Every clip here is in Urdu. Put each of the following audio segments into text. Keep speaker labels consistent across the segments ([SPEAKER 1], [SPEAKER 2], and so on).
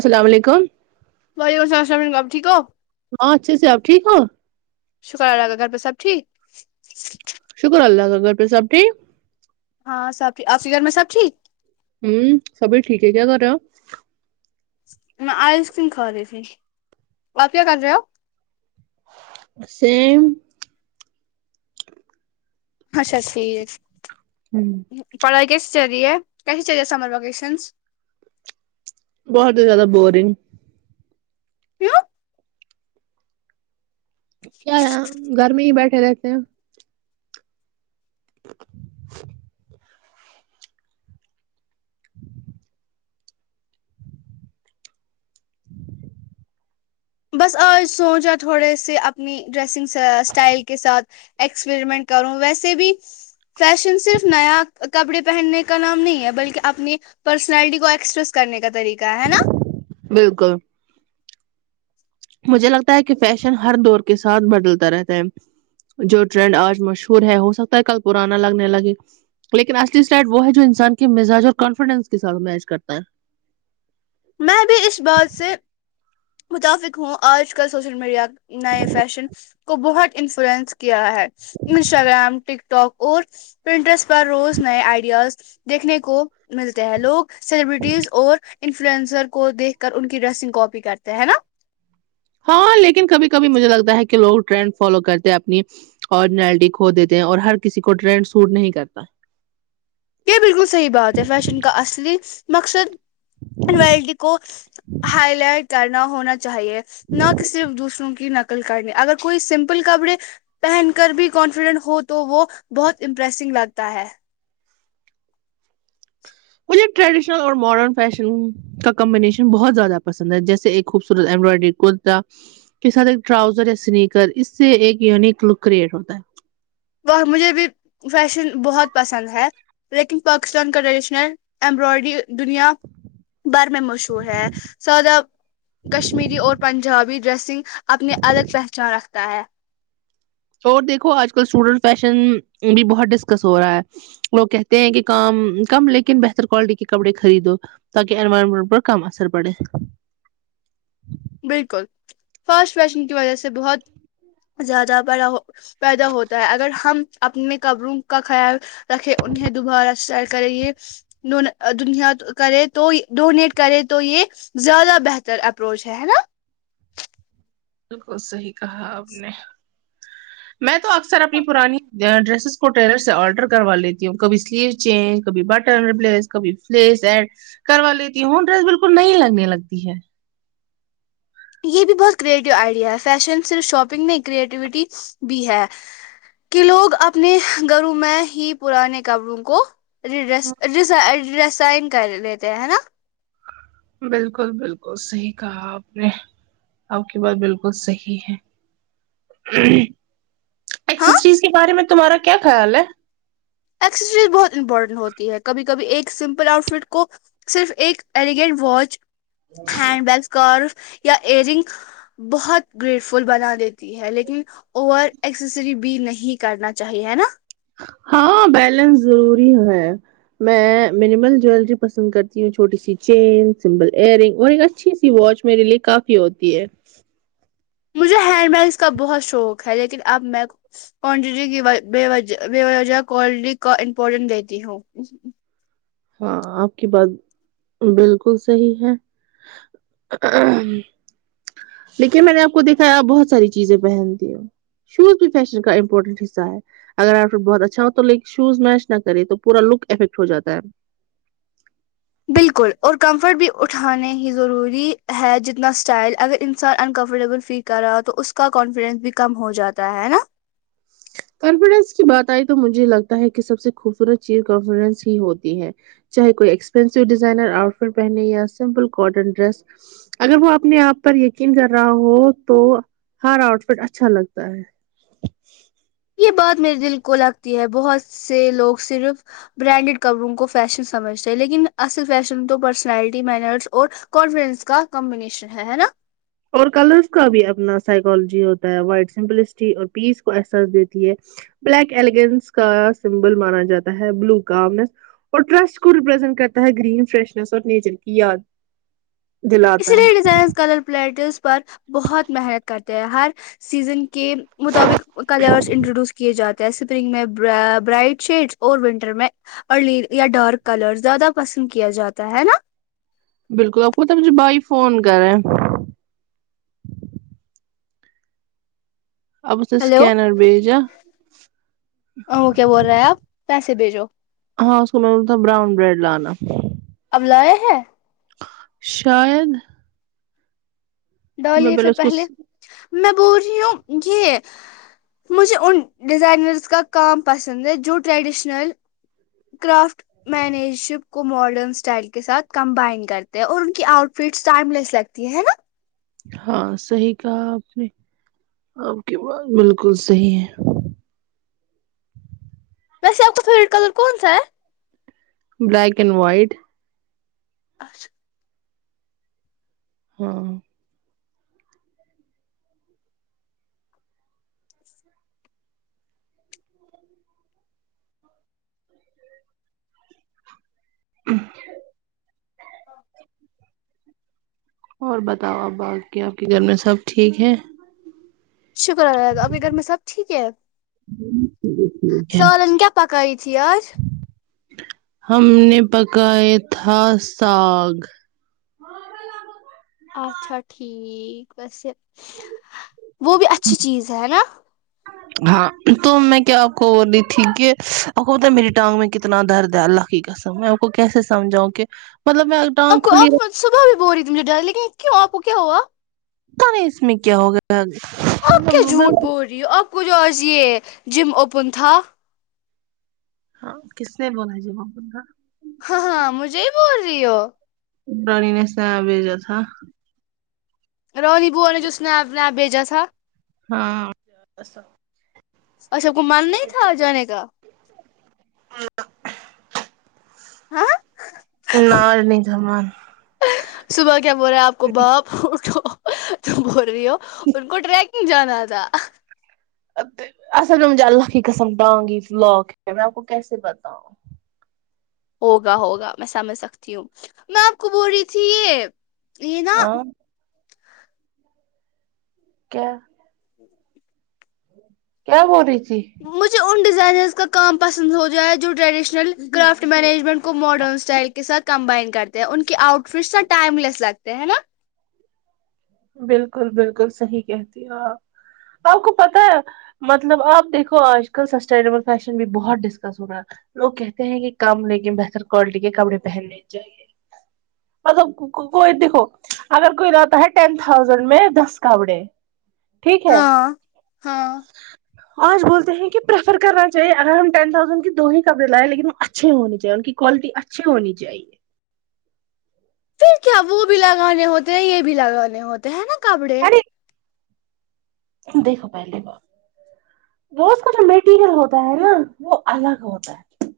[SPEAKER 1] السلام علیکم
[SPEAKER 2] توئی گ سر س م کب ٹھیک ہو [unintelligible]
[SPEAKER 1] ہاں اچھےسے آپ ٹھیک ہو
[SPEAKER 2] شکر اللہ کا گھر پہ سب ٹھیک
[SPEAKER 1] شکر اللہ کا گر پے سب ٹھیک
[SPEAKER 2] ہاں سب آپ گر میں سب ٹھیک
[SPEAKER 1] ہمم سبھی ٹھیک ہے کیا کر رے ہو
[SPEAKER 2] میں آئس کریم کھا رہی تھی آپ کیا کر رہے ہو
[SPEAKER 1] سیم
[SPEAKER 2] اچھا ٹھیک
[SPEAKER 1] ہمم
[SPEAKER 2] پڑھائی کیسی چر ری ہے کیسیے چررے سمر ویکیشنس
[SPEAKER 1] بہت زیادہ بورنگ
[SPEAKER 2] کیوں
[SPEAKER 1] کیا یا گر میں ہی بیٹھے رہتے ہیں [inaudible]
[SPEAKER 2] بس آج سوچا تھوڑے سے اپنی ڈریسنگ اسٹائل کے ساتھ ایکسپریمنٹ کروں ویسے بھی فیشن صرف نیا کپڑے پہننے کا نام نہیں ہے بلکی اپنی پرسنالٹی کو ایکسپریس کرنے کا طریقہ ہے نا
[SPEAKER 1] بالکل مجھے لگتا ہے کی فیشن ہر دور کے ساتھ بدلتا رہتا ہے جو ٹرینڈ آج مشہور ہے ہو سکتا ہے کل پرانا لگنے لگے لیکن آسلی اسٹائٹ وہ ہے جو انسان کے مزاج اور کانفیڈینس کے ساتھ میچ کرتا ہے
[SPEAKER 2] میں بھی اس بات سے متفق ہوں آج کل سوشل میڈیا نئے فیشن کو بہت انفلوئنس کیا ہے انسٹاگرام ٹک ٹاک اور پرنٹرس پر روز نئے آئیڈیاز دیکھنے کو ملتے ہیں لوگ سیلیبریٹیز اور ان فلوئنسر کو دیکھ کر ان کی ڈریسنگ کوپی کرتے ہیں ہے نا
[SPEAKER 1] ہاں لیکن کبھی کبھی مجھے لگتا ہے کی لوگ ٹرینڈ فالو کرتے ہیں اپنی اور نلڈی کھو دیتے ہیں اور ہر کسی کو ٹرینڈ سوٹ نہیں کرتا
[SPEAKER 2] یے بالکل صحیح بات ہے فیشن کا اصلی مقصد ٹی کو ہائی لائٹ کرنا ہونا چاہ چاہیے نہ کی صرف دوسروں کی نقل کرنی اگر کوئی سمپل کپڑے پہن کر بھی کانفیڈنٹ ہو تو وہ بہت امپریسنگ لگتا ہے
[SPEAKER 1] مجھے ٹریڈیشنل اور ماڈرن فیشن کا کمبینیشن بہت زیادہ پسند ہے جیسے ایک خوبصورت امبرائڈری کرتا کے ساتھ ایک ٹراؤزر یا سنییکر اس سے ایک یونیک لوک کریئٹ ہوتا ہے
[SPEAKER 2] وہ مجھے بھی فیشن بہت پسند ہے لکین پاکستان کا ٹریڈیشنل ایمبرائڈری دنیا بر میں مشہور ہے سود ا کشمیری اور پنجابی ڈریسنگ اپنی الگ پہچان رکھتا ہے
[SPEAKER 1] اور دیکھو آج کل اسٹوڈینٹ فیشن بھی بہت ڈسکس ہو رہا ہے لوگ کہتے ہیں کی کام کم لیکن بہتر کوالٹی کے کپڑے خریدو تاکے انوائرمنٹ پر کم اثر پڑے
[SPEAKER 2] بالکل فرسٹ فیشن کی وجے سے بہت زیادہ بڑا ہو پیدا ہوتا ہے اگر ہم اپنے قبروں کا خیال رکھے انہیں دوبارہ سٹائل کرے یے دنیا کرے تو ڈونیٹ کرے تو یے زیادہ بہتر اپروچ ہے ہے نا
[SPEAKER 1] بالکل صحیح کہا آپ نے
[SPEAKER 2] [inaudible]
[SPEAKER 1] میں تو اکثر اپنی پرانی ڈریسز کو ٹیلر سے اولٹرل کروا لیتی ہوں کبی اس لیے چینج کبھی بٹن ریپلیس کبھی فلیس ایڈ کروا لیتی ہے ہوں ڈریس بالکل نئی لگنے لگتی ہے
[SPEAKER 2] یہ بھی بہت کریٹو آئیڈیا ہے فیشن صرف شاپنگ نہیں کریٹیوٹی بھی ہے کہ لوگ اپنے گھروں میں ہی پرانے کپڑوں کو رڈریسڈریس سائن کر لیتے ہے نا
[SPEAKER 1] بالکل بالکل صحیح کہا آپ نے آپ کی بات بالکل صحیع ہے
[SPEAKER 2] ہاں
[SPEAKER 1] ایکسیسریز کے بارے میں تمہارا کیا خیال ہے
[SPEAKER 2] ایکسرسائز بہت امپورارٹنٹ ہوتی ہے کبھی کبھی ایک سمپل آؤٹ فٹ کو صرف ایک elegant watch handbag scarf یا ایئر رنگ بہت گریٹ فل بنا دیتی ہے لیکن اور ایکسیسری بھی نہیں کرنا چاہیے ہے نا
[SPEAKER 1] ہاں بیلنس ضروری ہے میں منیمل جویلری پسند کرتی ہوں چھوٹی سی چین سمپل ایئر رنگ اور اچھی سی واچ میرے لیے کافی ہوتی ہے
[SPEAKER 2] مجھے ہینڈ بیگز کا بہت شوق ہے لیکن اب میں کوانٹٹی کی وبے وجہ کوالٹی کا امپورٹنس دیتی ہوں
[SPEAKER 1] ہاں آپ کی بات بالکل صحیح ہے آہا ہ ہ لیکن میں نے آپ کو دیکھا ہے بہت ساری چیزیں پہنتی ہے شوز بھی فیشن کا امپورٹنٹ حصہ ہے اگر آ وٹ فٹ بہت اچھا ہو تو لیکن شوز میش نہ کرے تو پورا لک افیکٹ ہو جاتا ہے
[SPEAKER 2] بالکل اور کمفرٹ بھی اتنا ہی ضروری ہے جتنا اسٹائل اگر انسان انکمفرٹیبل فیل کرا تو اس کا کانفیڈینس بھی کم ہو جاتا ہے نا
[SPEAKER 1] کانفیڈینس کی بات آئی تو مجھے لگتا ہے کہ سب سے خوبصورت چیز کانفیڈنس ہی ہوتی ہے چاہے کوئی ایکسپینسو ڈیزائنر آؤٹ فٹ پہنے یا سمپل کاٹن ڈریس اگر وہ اپنے آپ پر یقین کر رہا ہو تو ہر آؤٹ فٹ اچھا لگتا ہے
[SPEAKER 2] یہ بات میرے دل کو لگتی ہے بہت سے لوگ صرف برانڈیڈ کپڑوں کو فیشن سمجھتے ہیں لیکن اصل فیشن تو پرسنالٹی مینرس اور کانفڈنس کا کمبینیشن ہے ہے نا
[SPEAKER 1] اور کلرس کا بھی اپنا سائیکالوجی ہوتا ہے وائٹ سمپلسٹی اور پیس کو احساس دیتی ہے بلیک ایلیگینس کا سمبل مانا جاتا ہے بلو کامنس اور ٹرسٹ کو ریپرزینٹ کرتا ہے گرین فریشنس اور نیچر کی یاد
[SPEAKER 2] اسی
[SPEAKER 1] دلاتا ہے
[SPEAKER 2] لیے ڈیزائن کلر پلیٹس پر بہت محنت کرتے ہیں ہر سیزن کے مطابق کلر انٹروڈیوس کیے جاتے ہیں اسپرنگ میں برا برائٹ شیڈس اور ونٹر میں اورلی یا ڈارک کلر زیادہ پسند کیا جاتا ہے ہےنا
[SPEAKER 1] بالکل آپ کو پتہ ہے مجھے بھائی فون کرے اب اسے
[SPEAKER 2] ہیلو
[SPEAKER 1] اسکینر بھیجا
[SPEAKER 2] وہ کیا بول رہے ہے آپ پیسے بھیجو
[SPEAKER 1] ہاں اس کو میں نے بولا تھا براؤن بریڈ لانا
[SPEAKER 2] اب لائے ہے
[SPEAKER 1] شاید میں
[SPEAKER 2] ڈالیے پھر
[SPEAKER 1] اس
[SPEAKER 2] پہلے
[SPEAKER 1] کو
[SPEAKER 2] میں بول رہی ہوں یہ مجھے ان ڈیزائنرس کا کام پسند ہے جو ٹریڈیشنل کرافٹ مینج کو ماڈرن اسٹائل کے ساتھ کمبائن کرتے ہیں اور ان کی آؤٹ فٹس ٹائملیس لگ تی ہے نا
[SPEAKER 1] ہاں صحیح کہا آپ نے آپ کے بات بالکل صحیح ہے
[SPEAKER 2] ویسے آپ کا فیوریٹ کلر کون سا ہے
[SPEAKER 1] بلیک اینڈ وائٹ
[SPEAKER 2] اچھا
[SPEAKER 1] ہاں اور بتاؤ ابا کے آپ کے گھر میں سب ٹھیک ہیں
[SPEAKER 2] شکر اللہ آپ کے گھر میں سب ٹھیک ہے سالن کیا پکائی تھی آج
[SPEAKER 1] [unintelligible] ہم نے پکایا تھا ساگ
[SPEAKER 2] اچھا ٹھیک ویسے وہ بھی اچھی چیز ہے نا
[SPEAKER 1] ہاں تو میں کیا آپ کو بول رہی تھی کہ آپ کو پتا میری ٹانگ میں کتنا درد ہے اللہ س [unintelligible] میں اپ کو کیسے سمجاؤں کہ مطلب میں ٹانگ
[SPEAKER 2] آپ کو
[SPEAKER 1] کھلی
[SPEAKER 2] آپ
[SPEAKER 1] رہتی،
[SPEAKER 2] صبح بھی بول رہی تھی مجھے ڈر لیکن کیوں آپ کو کیا ہوا
[SPEAKER 1] پت نہیں اس میں کیا ہوگا
[SPEAKER 2] جیو آپ کو جو آج یہ جم اوپن تھا
[SPEAKER 1] ہاں کس نے بولا جی [unintelligible] ب کا
[SPEAKER 2] ہاں ہاں مجھے ہی بول رہی ہو
[SPEAKER 1] دانی نے ساگ بھیجا تھا
[SPEAKER 2] [unintelligible]
[SPEAKER 1] ہاں
[SPEAKER 2] اور سب کو من نہیں تھا جانے کا
[SPEAKER 1] ہمم
[SPEAKER 2] ہاں
[SPEAKER 1] [unintelligible]
[SPEAKER 2] صبح کیا بول رہا ہے آپ کو باپ اٹھو تم بول رہی ہو ان کو ٹریک [unintelligible]
[SPEAKER 1] اصل میں مجھے اللہ کی قسم ٹانگی لاک میں آپ کو کیسے پتاؤں
[SPEAKER 2] ہوگا ہوگا میں سمجھ سکتی ہوں میں آپ کو بول رہی تھی یہ یہ نا
[SPEAKER 1] ہاں کیا کیا بول رہی تھی
[SPEAKER 2] مجھے ان ڈیزائنر کا کام پسند ہو جائے ہے جو ٹریڈیشنل کرافٹ مینجمنٹ کو ماڈرن اسٹائل کے ساتھ کمبائن کرتے ہیں ان کے آؤٹ فٹس س ٹائم لیس لگتے ہیں ہے نا
[SPEAKER 1] بالکل بالکل صحیح کہتی ہے آپ آپ کو پتہ ہے مطلب آپ دیکھو آج کل سسٹینیبل فیشن بھی بہت ڈسکس ہو رہا ہے لوگ کہتے ہیں کہ کم لیکن بہتر کوالٹی کے کپڑے پہننے چاہیے مطلب کوئی دیکھو اگر کوئی رہتا ہے ٹین تھاؤزینڈ میں دس کپڑے ٹھیک ہے
[SPEAKER 2] ہاں ہاں
[SPEAKER 1] آج بولتے ہیں کہ پرفر کرنا چاہیے اگر ہم ٹین تھاؤزینڈ کی دو ہی کپڑے لائے لیکن وہ اچھے ہونے چاہیے ان کی کوالٹی اچھی ہونی چاہیے
[SPEAKER 2] پھر کیا وہ بھی لگانے ہوتے ہیں یہ بھی لگانے ہوتے ہیں نا کپڑے
[SPEAKER 1] ارے دیکھو پہلے با رز کا جو میٹیریل ہوتا ہے نا وہ الگ ہوتا ہے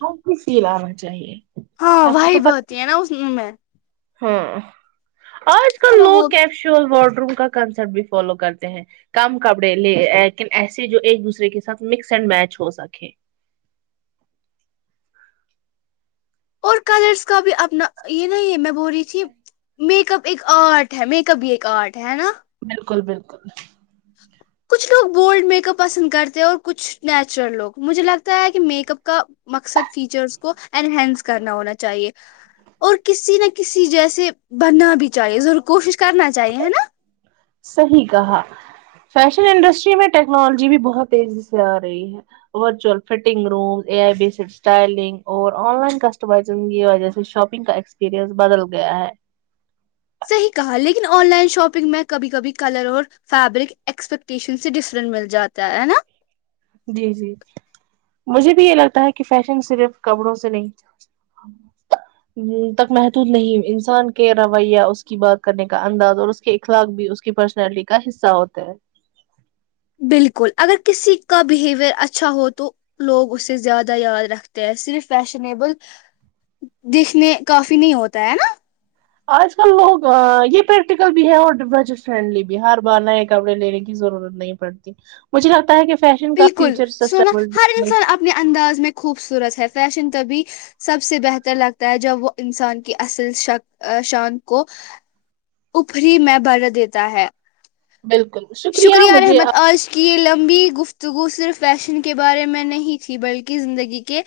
[SPEAKER 1] ہم کی فیل آنا چاہیے
[SPEAKER 2] ہاں
[SPEAKER 1] آپ کو
[SPEAKER 2] وہی
[SPEAKER 1] تو
[SPEAKER 2] بہتی ہے نا اس
[SPEAKER 1] ہاں آج
[SPEAKER 2] چلو وہ
[SPEAKER 1] شول وارڈ روم کا کنسرٹ بھی فالو کرتے ہیں کم کپڑے لے لیکن ایسے جو ایک دوسرے کے ساتھ مکس اینڈ میچ ہو سکے
[SPEAKER 2] اور کلرس کا بھی اپنا یہ نا یہ میں بول رہی تھی میکپ ایک آرٹ ہے میک اپ بھی ایک آرٹ ہے ہے نا
[SPEAKER 1] بالکل بالکل
[SPEAKER 2] کچھ لوگ بولڈ میک اپ پسند کرتے ہیں اور کچھ نیچرل لوگ مجھے لگتا ہے کہ میک اپ کا مقصد فیچرس کو انہنس کرنا ہونا چاہیے اور کسی نہ کسی جیسے بننا بھی چاہیے ضرور کوشش کرنا چاہیے ہے نا
[SPEAKER 1] صحیح کہا فیشن انڈسٹری میں ٹیکنالوجی بھی بہت تیزی سے آ رہی ہے virtual fitting room A I based styling اور آن لائن کسٹمائزنگ کی وجہ سے شاپ گ کا ایکسپیرنس بدل گیا ہے
[SPEAKER 2] صحیح کہا لیکن آن لائن شاپنگ میں کبھی کبھی کلر اور فیبرک ایکسپیکٹیشن سے ڈفرنٹ مل جاتا ہے نا
[SPEAKER 1] جی جی مجھے بھی یہ لگتا ہے کہ فیشن صرف کپڑوں سے نہیں ہ [unintelligible] تک محدود نہیں انسان کے رویہ اس کی بات کرنے کا انداز اور اخلاق بھی اس کی پرسنالٹی کا حصہ ہوتا ہیں
[SPEAKER 2] بالکل اگر کسی کا بہیویر اچھا ہو تو لوگ اسے زیادہ یاد رکھتے ہیں صرف فیشنیبل دیکھنے کافی نہیں ہوتا ہے نا
[SPEAKER 1] آج کل لوگ یہ پریکٹیکل بھی ہے اور بجٹ فرینڈلی بھی ہے ہر بار نئے کپڑے لینے کی ضرورت نہیں پڑتی مجھے لگتا ہے کہ فیشن کا
[SPEAKER 2] بالکل
[SPEAKER 1] فیوچر سسٹا
[SPEAKER 2] سونا ہر انسان انداز میں خوبصورت ہے فیشن تبھی سب سے بہتر لگتا ہے جب وہ انسان کی اصل شک شان کو اوپری میں بر دیتا ہے
[SPEAKER 1] بالکل
[SPEAKER 2] شکریہ
[SPEAKER 1] مجھے
[SPEAKER 2] رحمت
[SPEAKER 1] آپ
[SPEAKER 2] آج کہ یہ لمبی گفتگو صرف فیشن کے بارے میں نہیں تھی بلکہ زندگی کے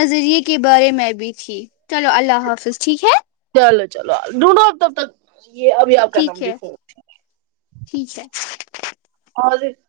[SPEAKER 2] نظریے کے بارے میں بھی تھی چلو اللہ حافظ ٹھیک ہے
[SPEAKER 1] چلو چلو ڈھونڈو تب تک یہ ابھی آپ کرنا
[SPEAKER 2] ٹھیک
[SPEAKER 1] مجھے
[SPEAKER 2] ہے
[SPEAKER 1] فون ٹھیک ہے
[SPEAKER 2] ٹھیک ہے
[SPEAKER 1] [unintelligible]